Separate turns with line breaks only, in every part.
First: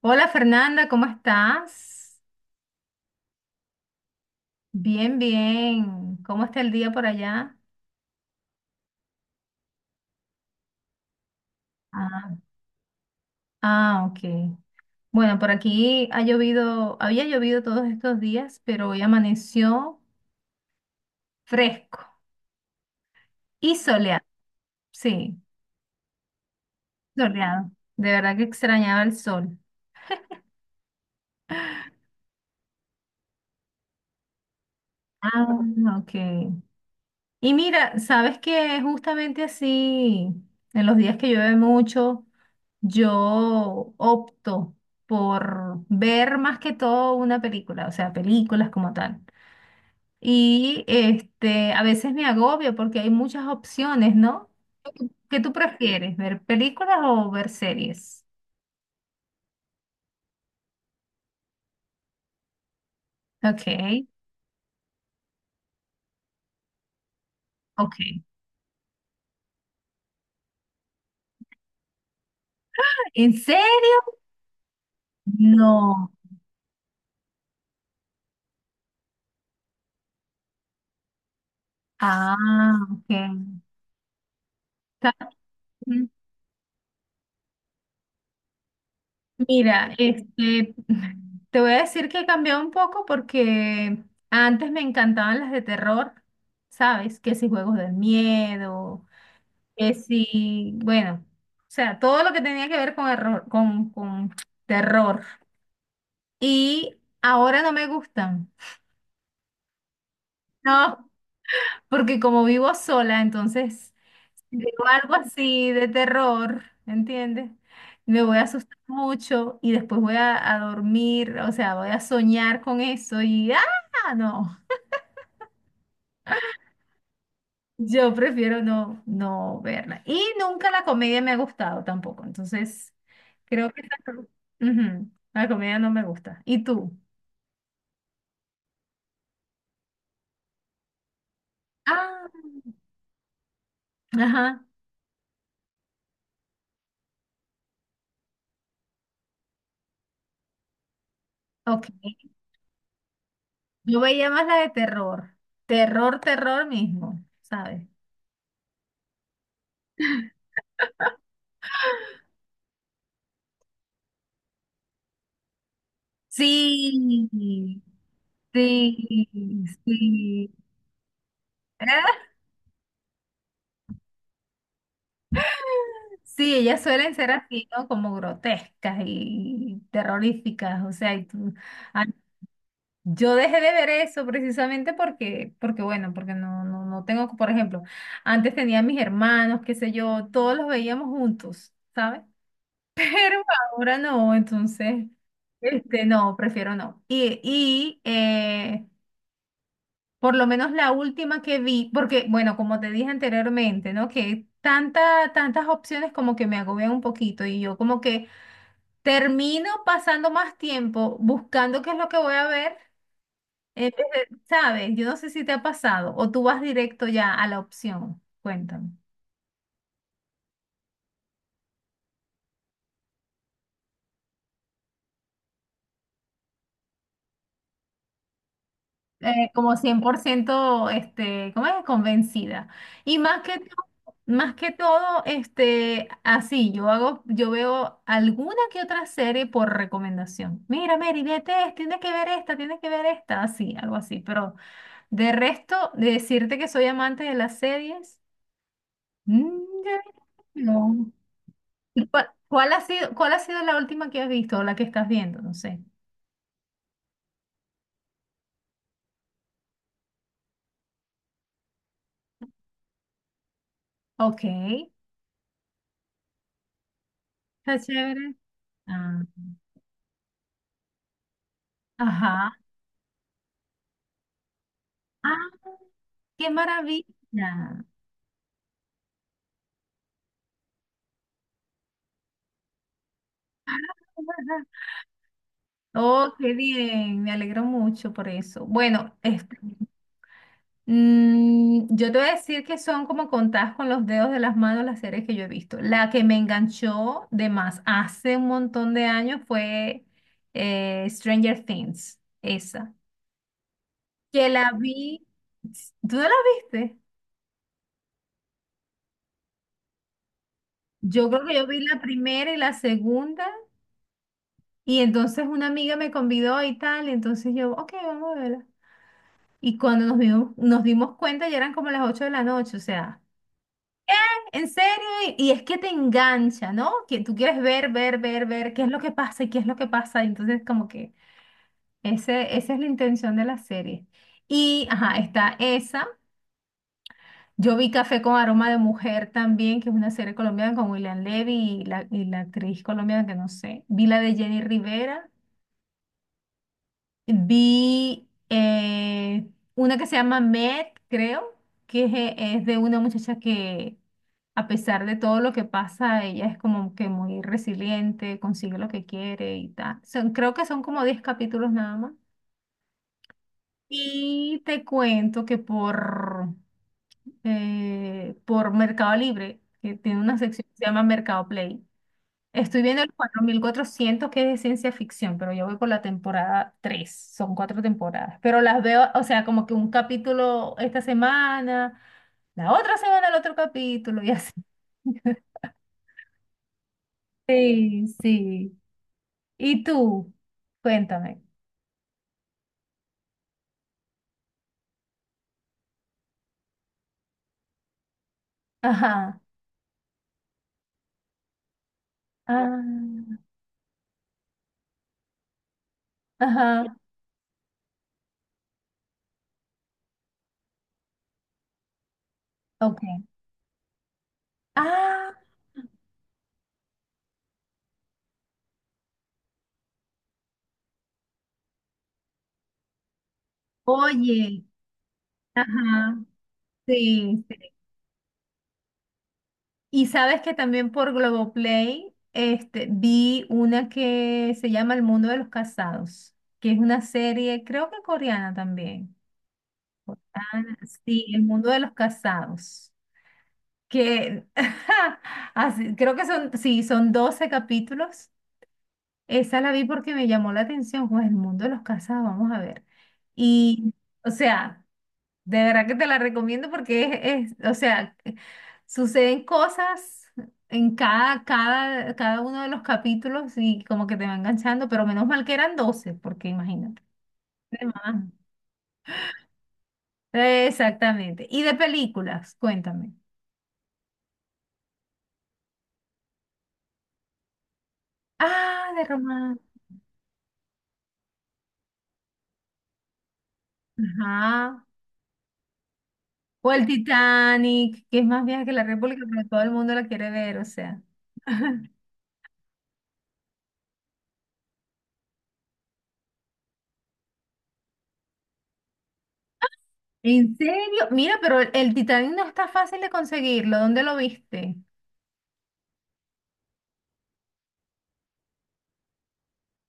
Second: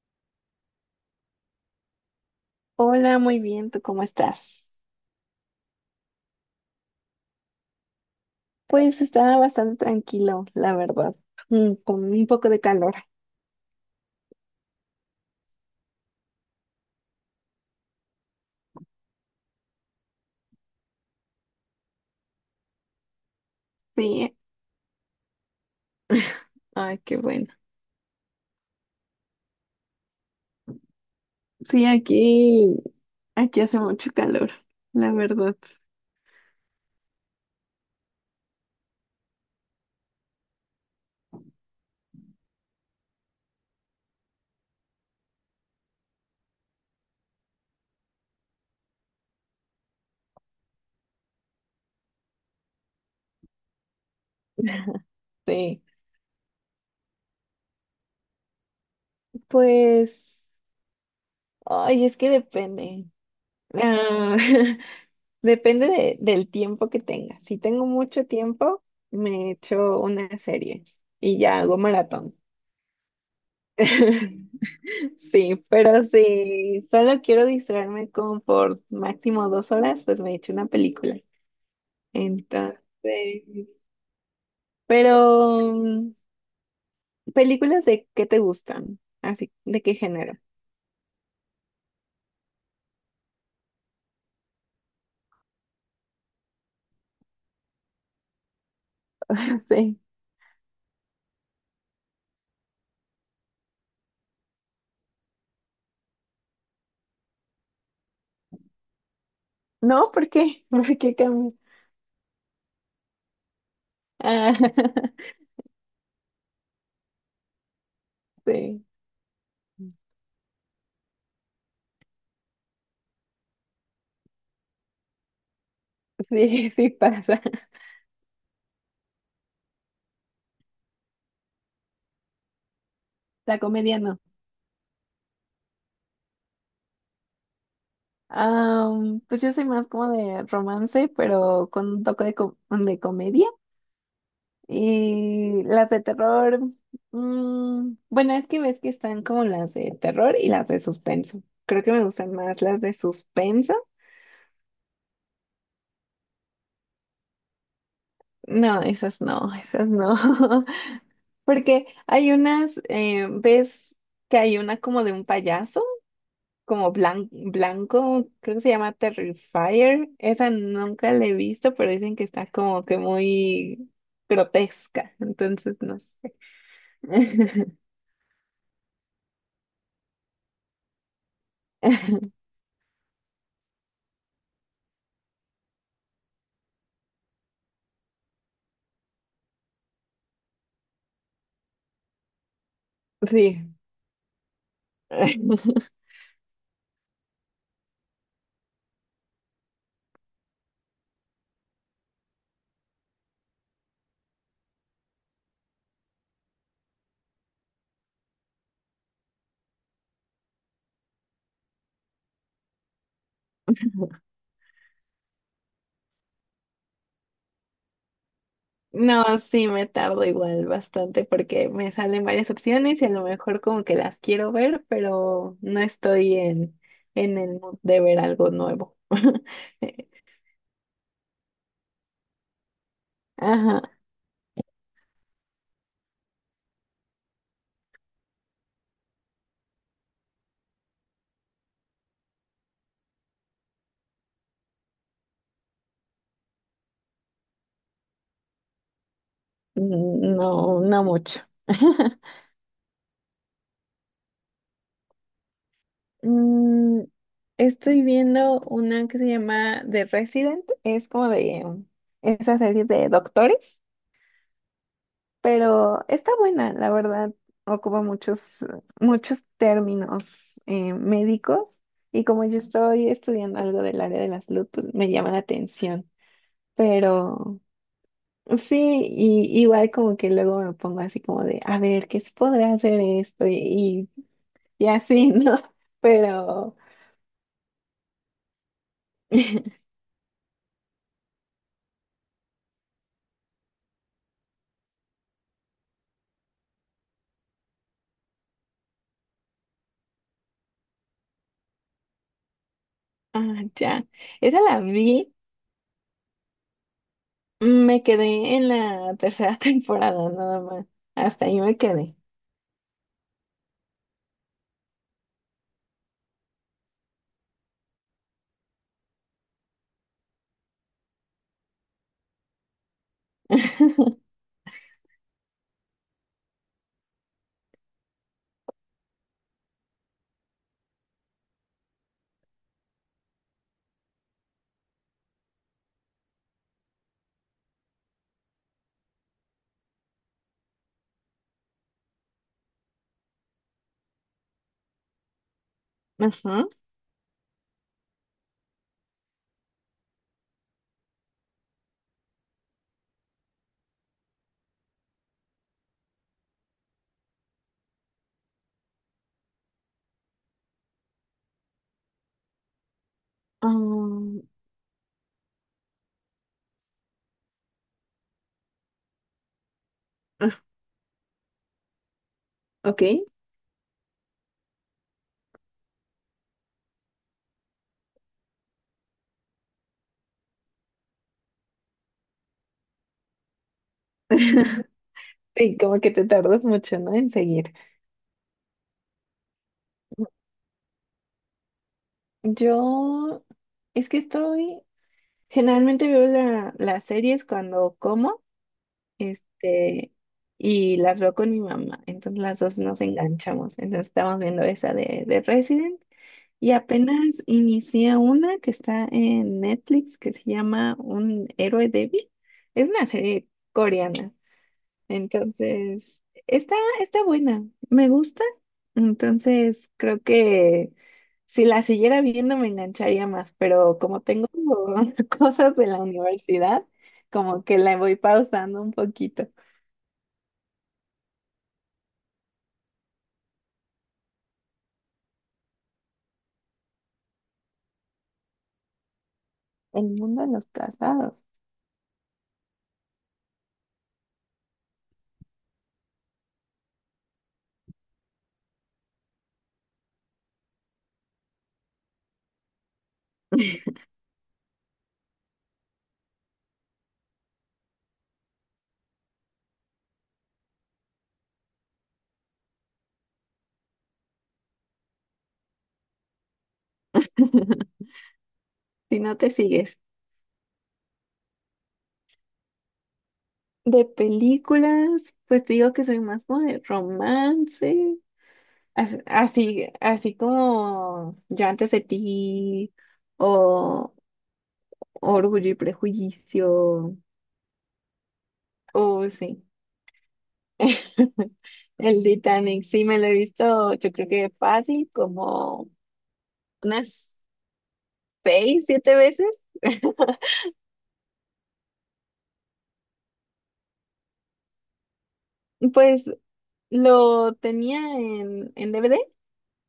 Hola Fernanda, ¿cómo estás?
Hola, muy bien, ¿tú cómo estás?
Bien, bien. ¿Cómo está el día por allá?
Pues estaba bastante tranquilo, la verdad, con un
Ah,
poco de calor.
ah, ok. Bueno, por aquí ha llovido, había llovido todos estos días, pero hoy amaneció fresco y
Sí,
soleado.
¿eh?
Sí,
Ay, qué bueno.
soleado. De verdad que extrañaba el sol.
Sí, aquí hace mucho calor, la verdad.
Ah, ok. Y mira, sabes que justamente así, en los días que llueve mucho, yo opto por ver más que todo una película, o sea, películas como tal. Y este, a veces me agobio porque hay muchas opciones, ¿no? ¿Qué tú
Sí,
prefieres, ver películas o ver series?
pues, ay, es que depende.
Ok,
Ah, depende del tiempo que tenga. Si tengo
ok.
mucho tiempo, me echo una serie y ya hago maratón.
¿En serio?
Sí, pero
No.
si solo quiero distraerme como por máximo 2 horas, pues me echo una película.
Ah,
Entonces,
ok.
pero películas de qué te gustan, así, ¿de
Mira,
qué género?
este, te voy a decir que he cambiado un poco porque antes me encantaban las de terror, ¿sabes? Que si juegos del miedo, que
Sí.
si, bueno, o sea, todo lo que tenía que ver con error, con terror. Y ahora no me gustan,
No, ¿por qué? ¿Por
¿no?
qué cambia?
Porque como vivo sola, entonces
Ah,
digo algo así de terror, ¿entiendes? Me voy a asustar
sí,
mucho y después voy a dormir, o sea, voy a soñar con eso y ¡ah! No,
sí, sí pasa.
yo prefiero no verla. Y nunca la comedia me ha gustado tampoco, entonces
La
creo que
comedia no.
esa- Ujú, la comedia no me gusta. ¿Y tú?
Ah, pues yo soy más como de romance, pero con un toque
Ah,
de comedia.
ajá,
Y las de terror, bueno, es que ves que están como las de terror y las de suspenso. Creo
ok.
que me gustan más las de suspenso.
Yo veía más la de terror, terror, terror mismo, ¿sabes?
No, esas no, esas no. Porque hay unas, ves que hay una como de un payaso, como
Sí,
blanco, creo que se llama
Sí,
Terrifier. Esa
sí.
nunca la he visto, pero dicen que está como que muy grotesca. Entonces, no sé.
Sí, ellas suelen ser así, ¿no? Como grotescas y terroríficas, o sea, ah, yo dejé de ver eso precisamente porque, bueno, porque no, no, no tengo, por ejemplo, antes tenía mis hermanos, qué sé yo, todos los veíamos juntos, ¿sabes? Pero
Sí.
ahora no, entonces, este, no, prefiero no. Por lo menos la última que vi, porque, bueno, como te dije anteriormente, ¿no? Que tanta, tantas opciones como que me agobian un poquito y yo como que termino pasando más tiempo buscando qué es lo que voy a ver, ¿sabes? Yo no sé si te ha pasado o tú vas directo ya a la opción. Cuéntame.
No, sí, me tardo igual bastante porque me salen varias opciones y a lo mejor como que las quiero ver, pero no estoy en el mood de ver algo nuevo.
Como cien por ciento este, ¿cómo es? Convencida. Y
Ajá,
más que todo, este, así, yo hago, yo veo alguna que otra serie por recomendación. Mira, Mary, vete esta, tienes que ver esta, tienes que ver esta, así, algo así. Pero de resto, de decirte que soy amante de las series, mm, ya
no, no
no.
mucho.
¿Y cuál ha sido la última que has visto o la que estás viendo? No sé.
Mm, estoy viendo una que se llama The Resident, es como de esa serie de doctores.
Ok, está
Pero está buena, la verdad. Ocupa
chévere. Ah,
muchos términos médicos, y como
ajá.
yo estoy estudiando algo del área de la salud, pues me llama
Ah.
la atención.
¡Qué
Pero
maravilla!
sí, y, igual como que luego me pongo así como de, a ver, ¿qué se podrá hacer esto? Y, y, y así, ¿no?
Oh, qué
Pero,
bien, me alegro mucho por eso. Bueno, este, yo te voy a decir que son como contadas con los dedos de las manos las series que yo he visto. La que me enganchó de más hace un montón de años fue Stranger Things, esa,
ah, ya,
que
esa
la
la
vi,
vi,
¿tú no la viste?
me quedé en la tercera temporada nada más.
Yo creo
Hasta
que
ahí
yo
me
vi la
quedé.
primera y la segunda, y entonces una amiga me convidó y tal, y entonces yo, ok, vamos a verla. Y cuando nos dimos cuenta ya eran como las 8 de la noche, o sea, en serio, y, es que te engancha, ¿no? Que tú quieres ver, ver, ver, ver qué es lo que pasa y qué es lo que pasa. Y entonces, como que esa es la intención de la serie. Y, ajá, está esa. Yo vi Café con Aroma de Mujer también, que es una serie colombiana con William Levy y la actriz colombiana que no sé. Vi la de Jenny Rivera.
Ajá.
Vi una que se llama Med, creo, que es es de una muchacha que, a pesar de todo lo que pasa, ella es como que muy resiliente, consigue lo que quiere y tal. Creo que son como 10 capítulos nada más.
Um,
Y te cuento que por Mercado Libre, que tiene una
ah,
sección que se llama Mercado Play, estoy
ok.
viendo el 4400, que es de ciencia ficción, pero yo voy por la temporada tres. Son cuatro temporadas, pero las veo, o sea, como que un capítulo esta semana, la otra semana el otro capítulo y así.
Sí, como que te tardas mucho, ¿no? En seguir.
Sí, sí. ¿Y tú? Cuéntame.
Yo es que estoy, generalmente veo las series cuando como,
Ajá.
este, y las veo con mi mamá. Entonces las dos nos
Ah,
enganchamos. Entonces estamos viendo esa de Resident, y
ajá.
apenas inicié una que está en Netflix que se llama Un héroe débil. Es
Ok.
una serie coreana.
Ah,
Entonces, está buena, me gusta. Entonces, creo que si la siguiera viendo me engancharía más, pero como tengo
oye.
cosas de la
Ajá.
universidad,
Sí,
como que la voy pausando un poquito.
y sabes que también por Globoplay este, vi una que se llama El Mundo de los Casados, que es una serie, creo que coreana también.
El mundo de
Ah,
los
sí, El
casados.
Mundo de los Casados, que así, creo que son, sí, son 12 capítulos. Esa la vi porque me llamó la atención, pues El Mundo de los Casados, vamos a ver. Y, o sea, de verdad que te la recomiendo porque o sea, que suceden cosas en cada uno de los capítulos, y como que te va enganchando, pero menos mal que eran 12 porque imagínate. De más.
Si no te sigues.
Exactamente. Y de películas, cuéntame.
De películas, pues te digo que soy más como de romance,
Ah, de romance.
así, así como Yo antes de ti, o
Ajá.
Orgullo y
O el
Prejuicio.
Titanic, que es más vieja que la República,
Oh,
pero todo
sí.
el mundo la quiere ver, o sea.
El Titanic, sí me lo he visto, yo creo que fácil, como unas 6, 7 veces.
¿En serio? Mira, pero el Titanic no está fácil de conseguirlo. ¿Dónde lo viste?
Pues lo tenía en DVD.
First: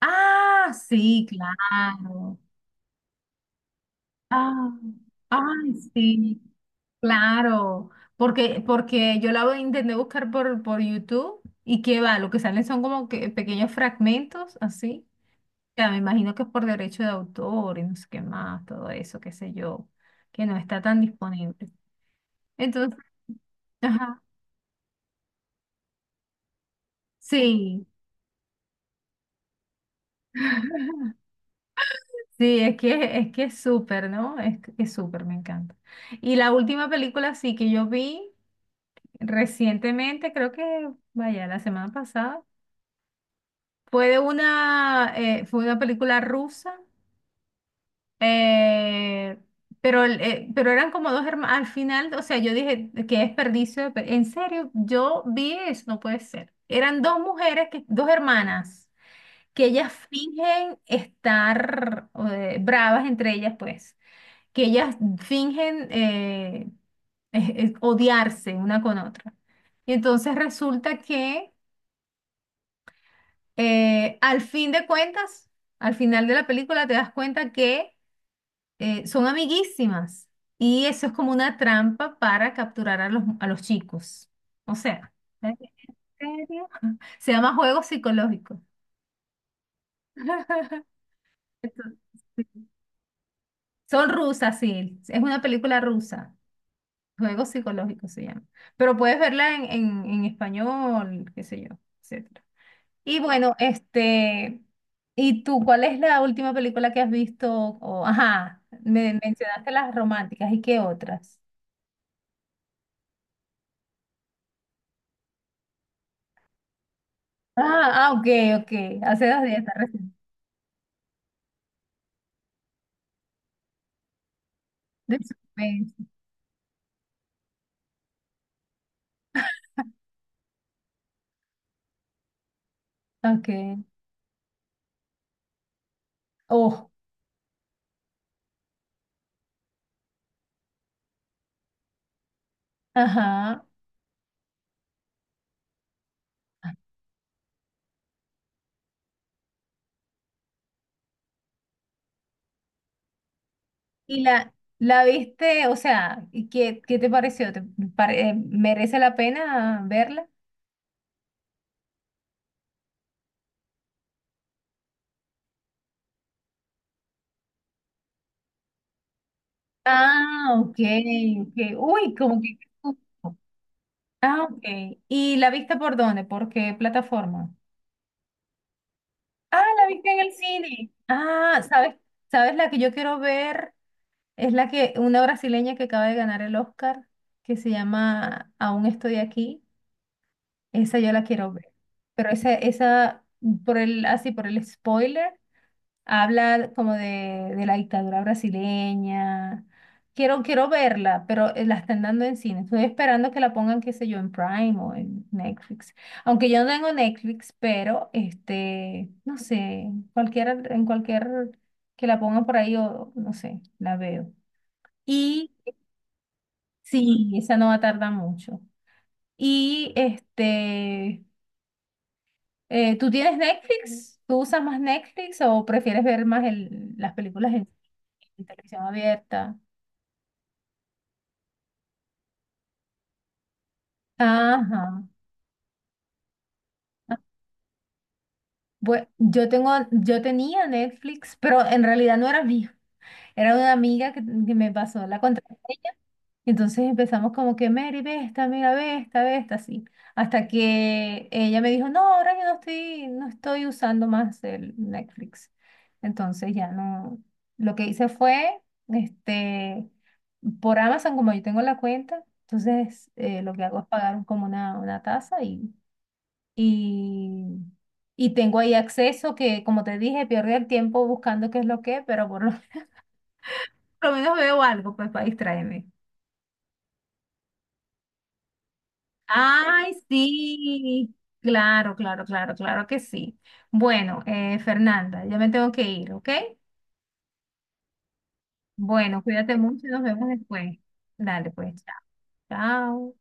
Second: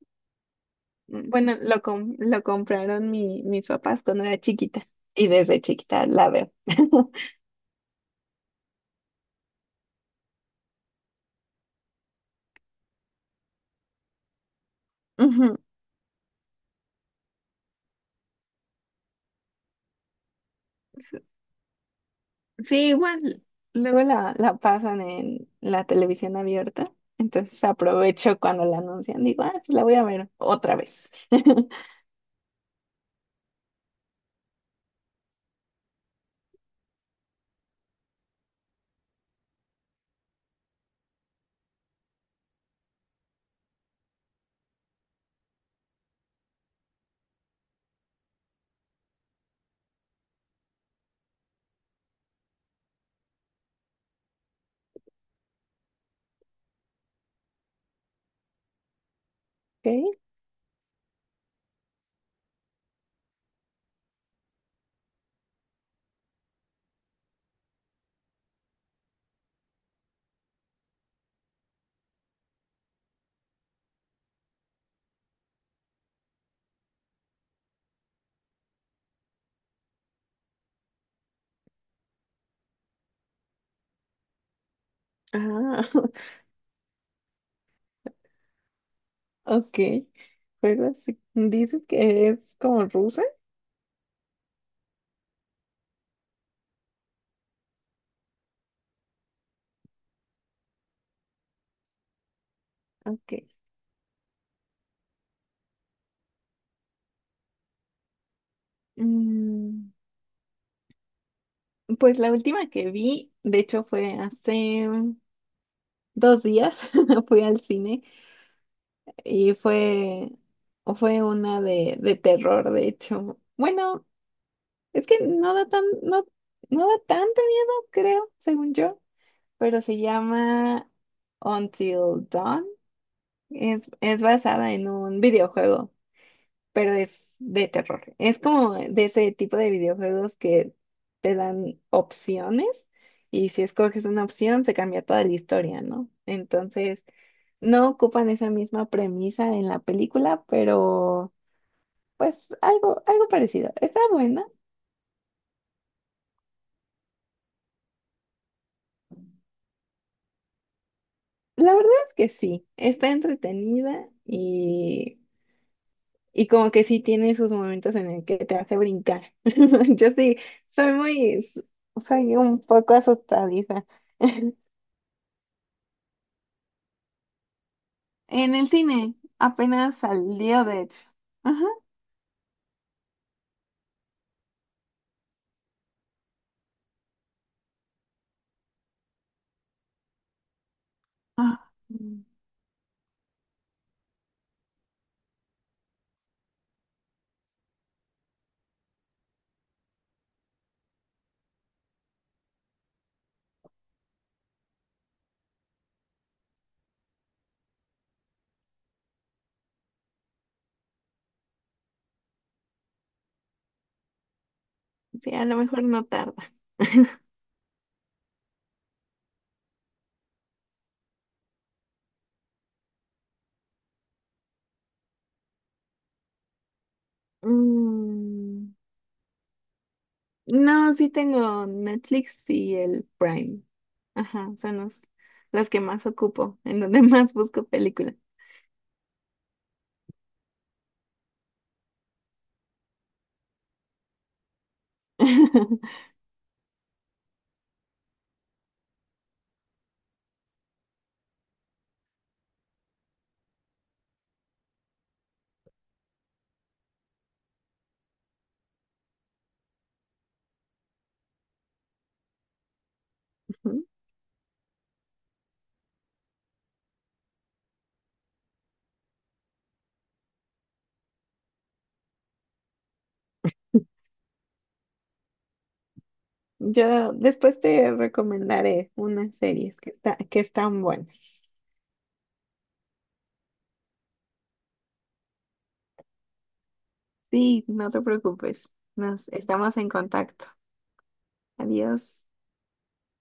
Ah, sí,
Bueno, lo, com-
claro.
lo compraron mis papás cuando era
Ah,
chiquita, y desde
ay,
chiquita la
sí,
veo.
claro. Porque, yo la voy intenté buscar por YouTube y qué va, lo que salen son como que pequeños fragmentos así.
Ujú.
Ya me imagino que es por derecho de autor y no sé qué más, todo eso, qué sé yo, que no está tan disponible.
Sí,
Entonces,
igual. Luego
ajá,
la pasan en la televisión abierta. Entonces
sí.
aprovecho cuando la anuncian. Digo, ah, pues la voy a ver otra vez.
Sí, es que es súper, ¿no? Que es súper, me encanta. Y la última película sí que yo vi. Recientemente, creo que, vaya, la semana pasada, fue una película rusa, eh, pero eran como dos hermanos, al final, o sea, yo dije, qué desperdicio, en serio, yo vi eso, no puede ser. Eran dos mujeres, dos hermanas, que ellas
Ok.
fingen estar bravas entre ellas, pues, que ellas fingen eh, odiarse una con otra. Y entonces resulta que al fin de cuentas, al final de la película te das cuenta que son amiguísimas, y eso es como una trampa para capturar a los chicos. O sea, ¿en
Ah,
serio? Se llama juego psicológico.
ok. Juegos. Sí. Dices
Entonces,
que es
sí.
como rusa.
Son rusas, sí. Es una película rusa. Juego psicológico se llama. Pero puedes verla en español, qué sé yo, etc. Y
Ok.
bueno, este, ¿y tú cuál es la última película que has visto? O, ajá, me mencionaste
Mm,
las románticas, ¿y qué otras?
pues la última que vi, de hecho, fue hace 2 días. Fui al
Ah,
cine
ah, ok, ok, hace dos
y
días está recién.
fue, fue una de terror, de hecho. Bueno, Es
De
que no da tan,
suspenso.
no, no da tanto miedo, creo, según yo, pero se llama Until Dawn.
Ok.
Es basada en un videojuego,
Oh,
pero es de terror. Es como de ese tipo de videojuegos que te dan opciones, y si
ajá.
escoges una opción se cambia toda la historia, ¿no? Entonces, no ocupan esa misma premisa en la película, pero pues algo parecido. Está
¿Y
buena.
la viste? O sea, ¿y qué te pareció? ¿Merece la pena verla?
La verdad es que sí, está entretenida, y como que sí tiene sus momentos en el que te hace brincar. Yo sí,
Ah, ok,
soy muy,
ok. Uy,
soy
como que,
un
qué
poco
susto.
asustadiza.
Ah, ok. ¿Y la viste por dónde? ¿Por qué plataforma?
En el cine,
Ah, la
apenas
viste en el
salió, de
cine.
hecho.
Ah,
Ajá.
¿sabes? ¿Sabes la que yo quiero ver? Es la que una brasileña que acaba de ganar el Oscar, que se llama Aún estoy aquí. Esa yo la quiero ver.
Ah,
Pero esa, así por el spoiler, habla como de la dictadura brasileña. Quiero verla, pero la están dando en cine. Estoy esperando que la pongan, qué sé yo, en Prime o en Netflix. Aunque yo no tengo Netflix, pero este, no sé, cualquiera, en cualquier que la pongan por ahí, o no sé, la veo.
sí, a
Y
lo mejor no tarda.
sí, esa no va a tardar mucho. Y este, ¿tú tienes Netflix? ¿Tú usas más Netflix o prefieres ver más las películas en
Mm,
televisión abierta?
no, sí tengo Netflix y el Prime. Ajá, son
Ajá.
las que más ocupo, en donde más busco películas.
Bueno, yo tenía Netflix, pero en realidad no era mío. Era una amiga que me pasó la contraseña. Entonces empezamos como que, Mary, ve esta, mira, ve esta, así. Hasta que ella me dijo, no, ahora yo no estoy usando más el Netflix. Entonces ya no. Lo que hice fue, este, por Amazon, como yo tengo la cuenta, entonces lo que hago es pagar como una tasa y y, y tengo ahí acceso que, como te dije, pierdo el tiempo buscando qué es lo que, pero por lo, por lo menos veo algo pues para distraerme.
Yo después te recomendaré unas series que,
Ay,
está, que están
sí.
buenas.
Claro, claro, claro, claro que sí. Bueno, Fernanda, ya me tengo que ir, ¿ok?
Sí, no te preocupes.
Bueno,
Nos
cuídate
estamos
mucho
en
y nos vemos
contacto.
después. Dale, pues, chao.
Adiós.
Chao.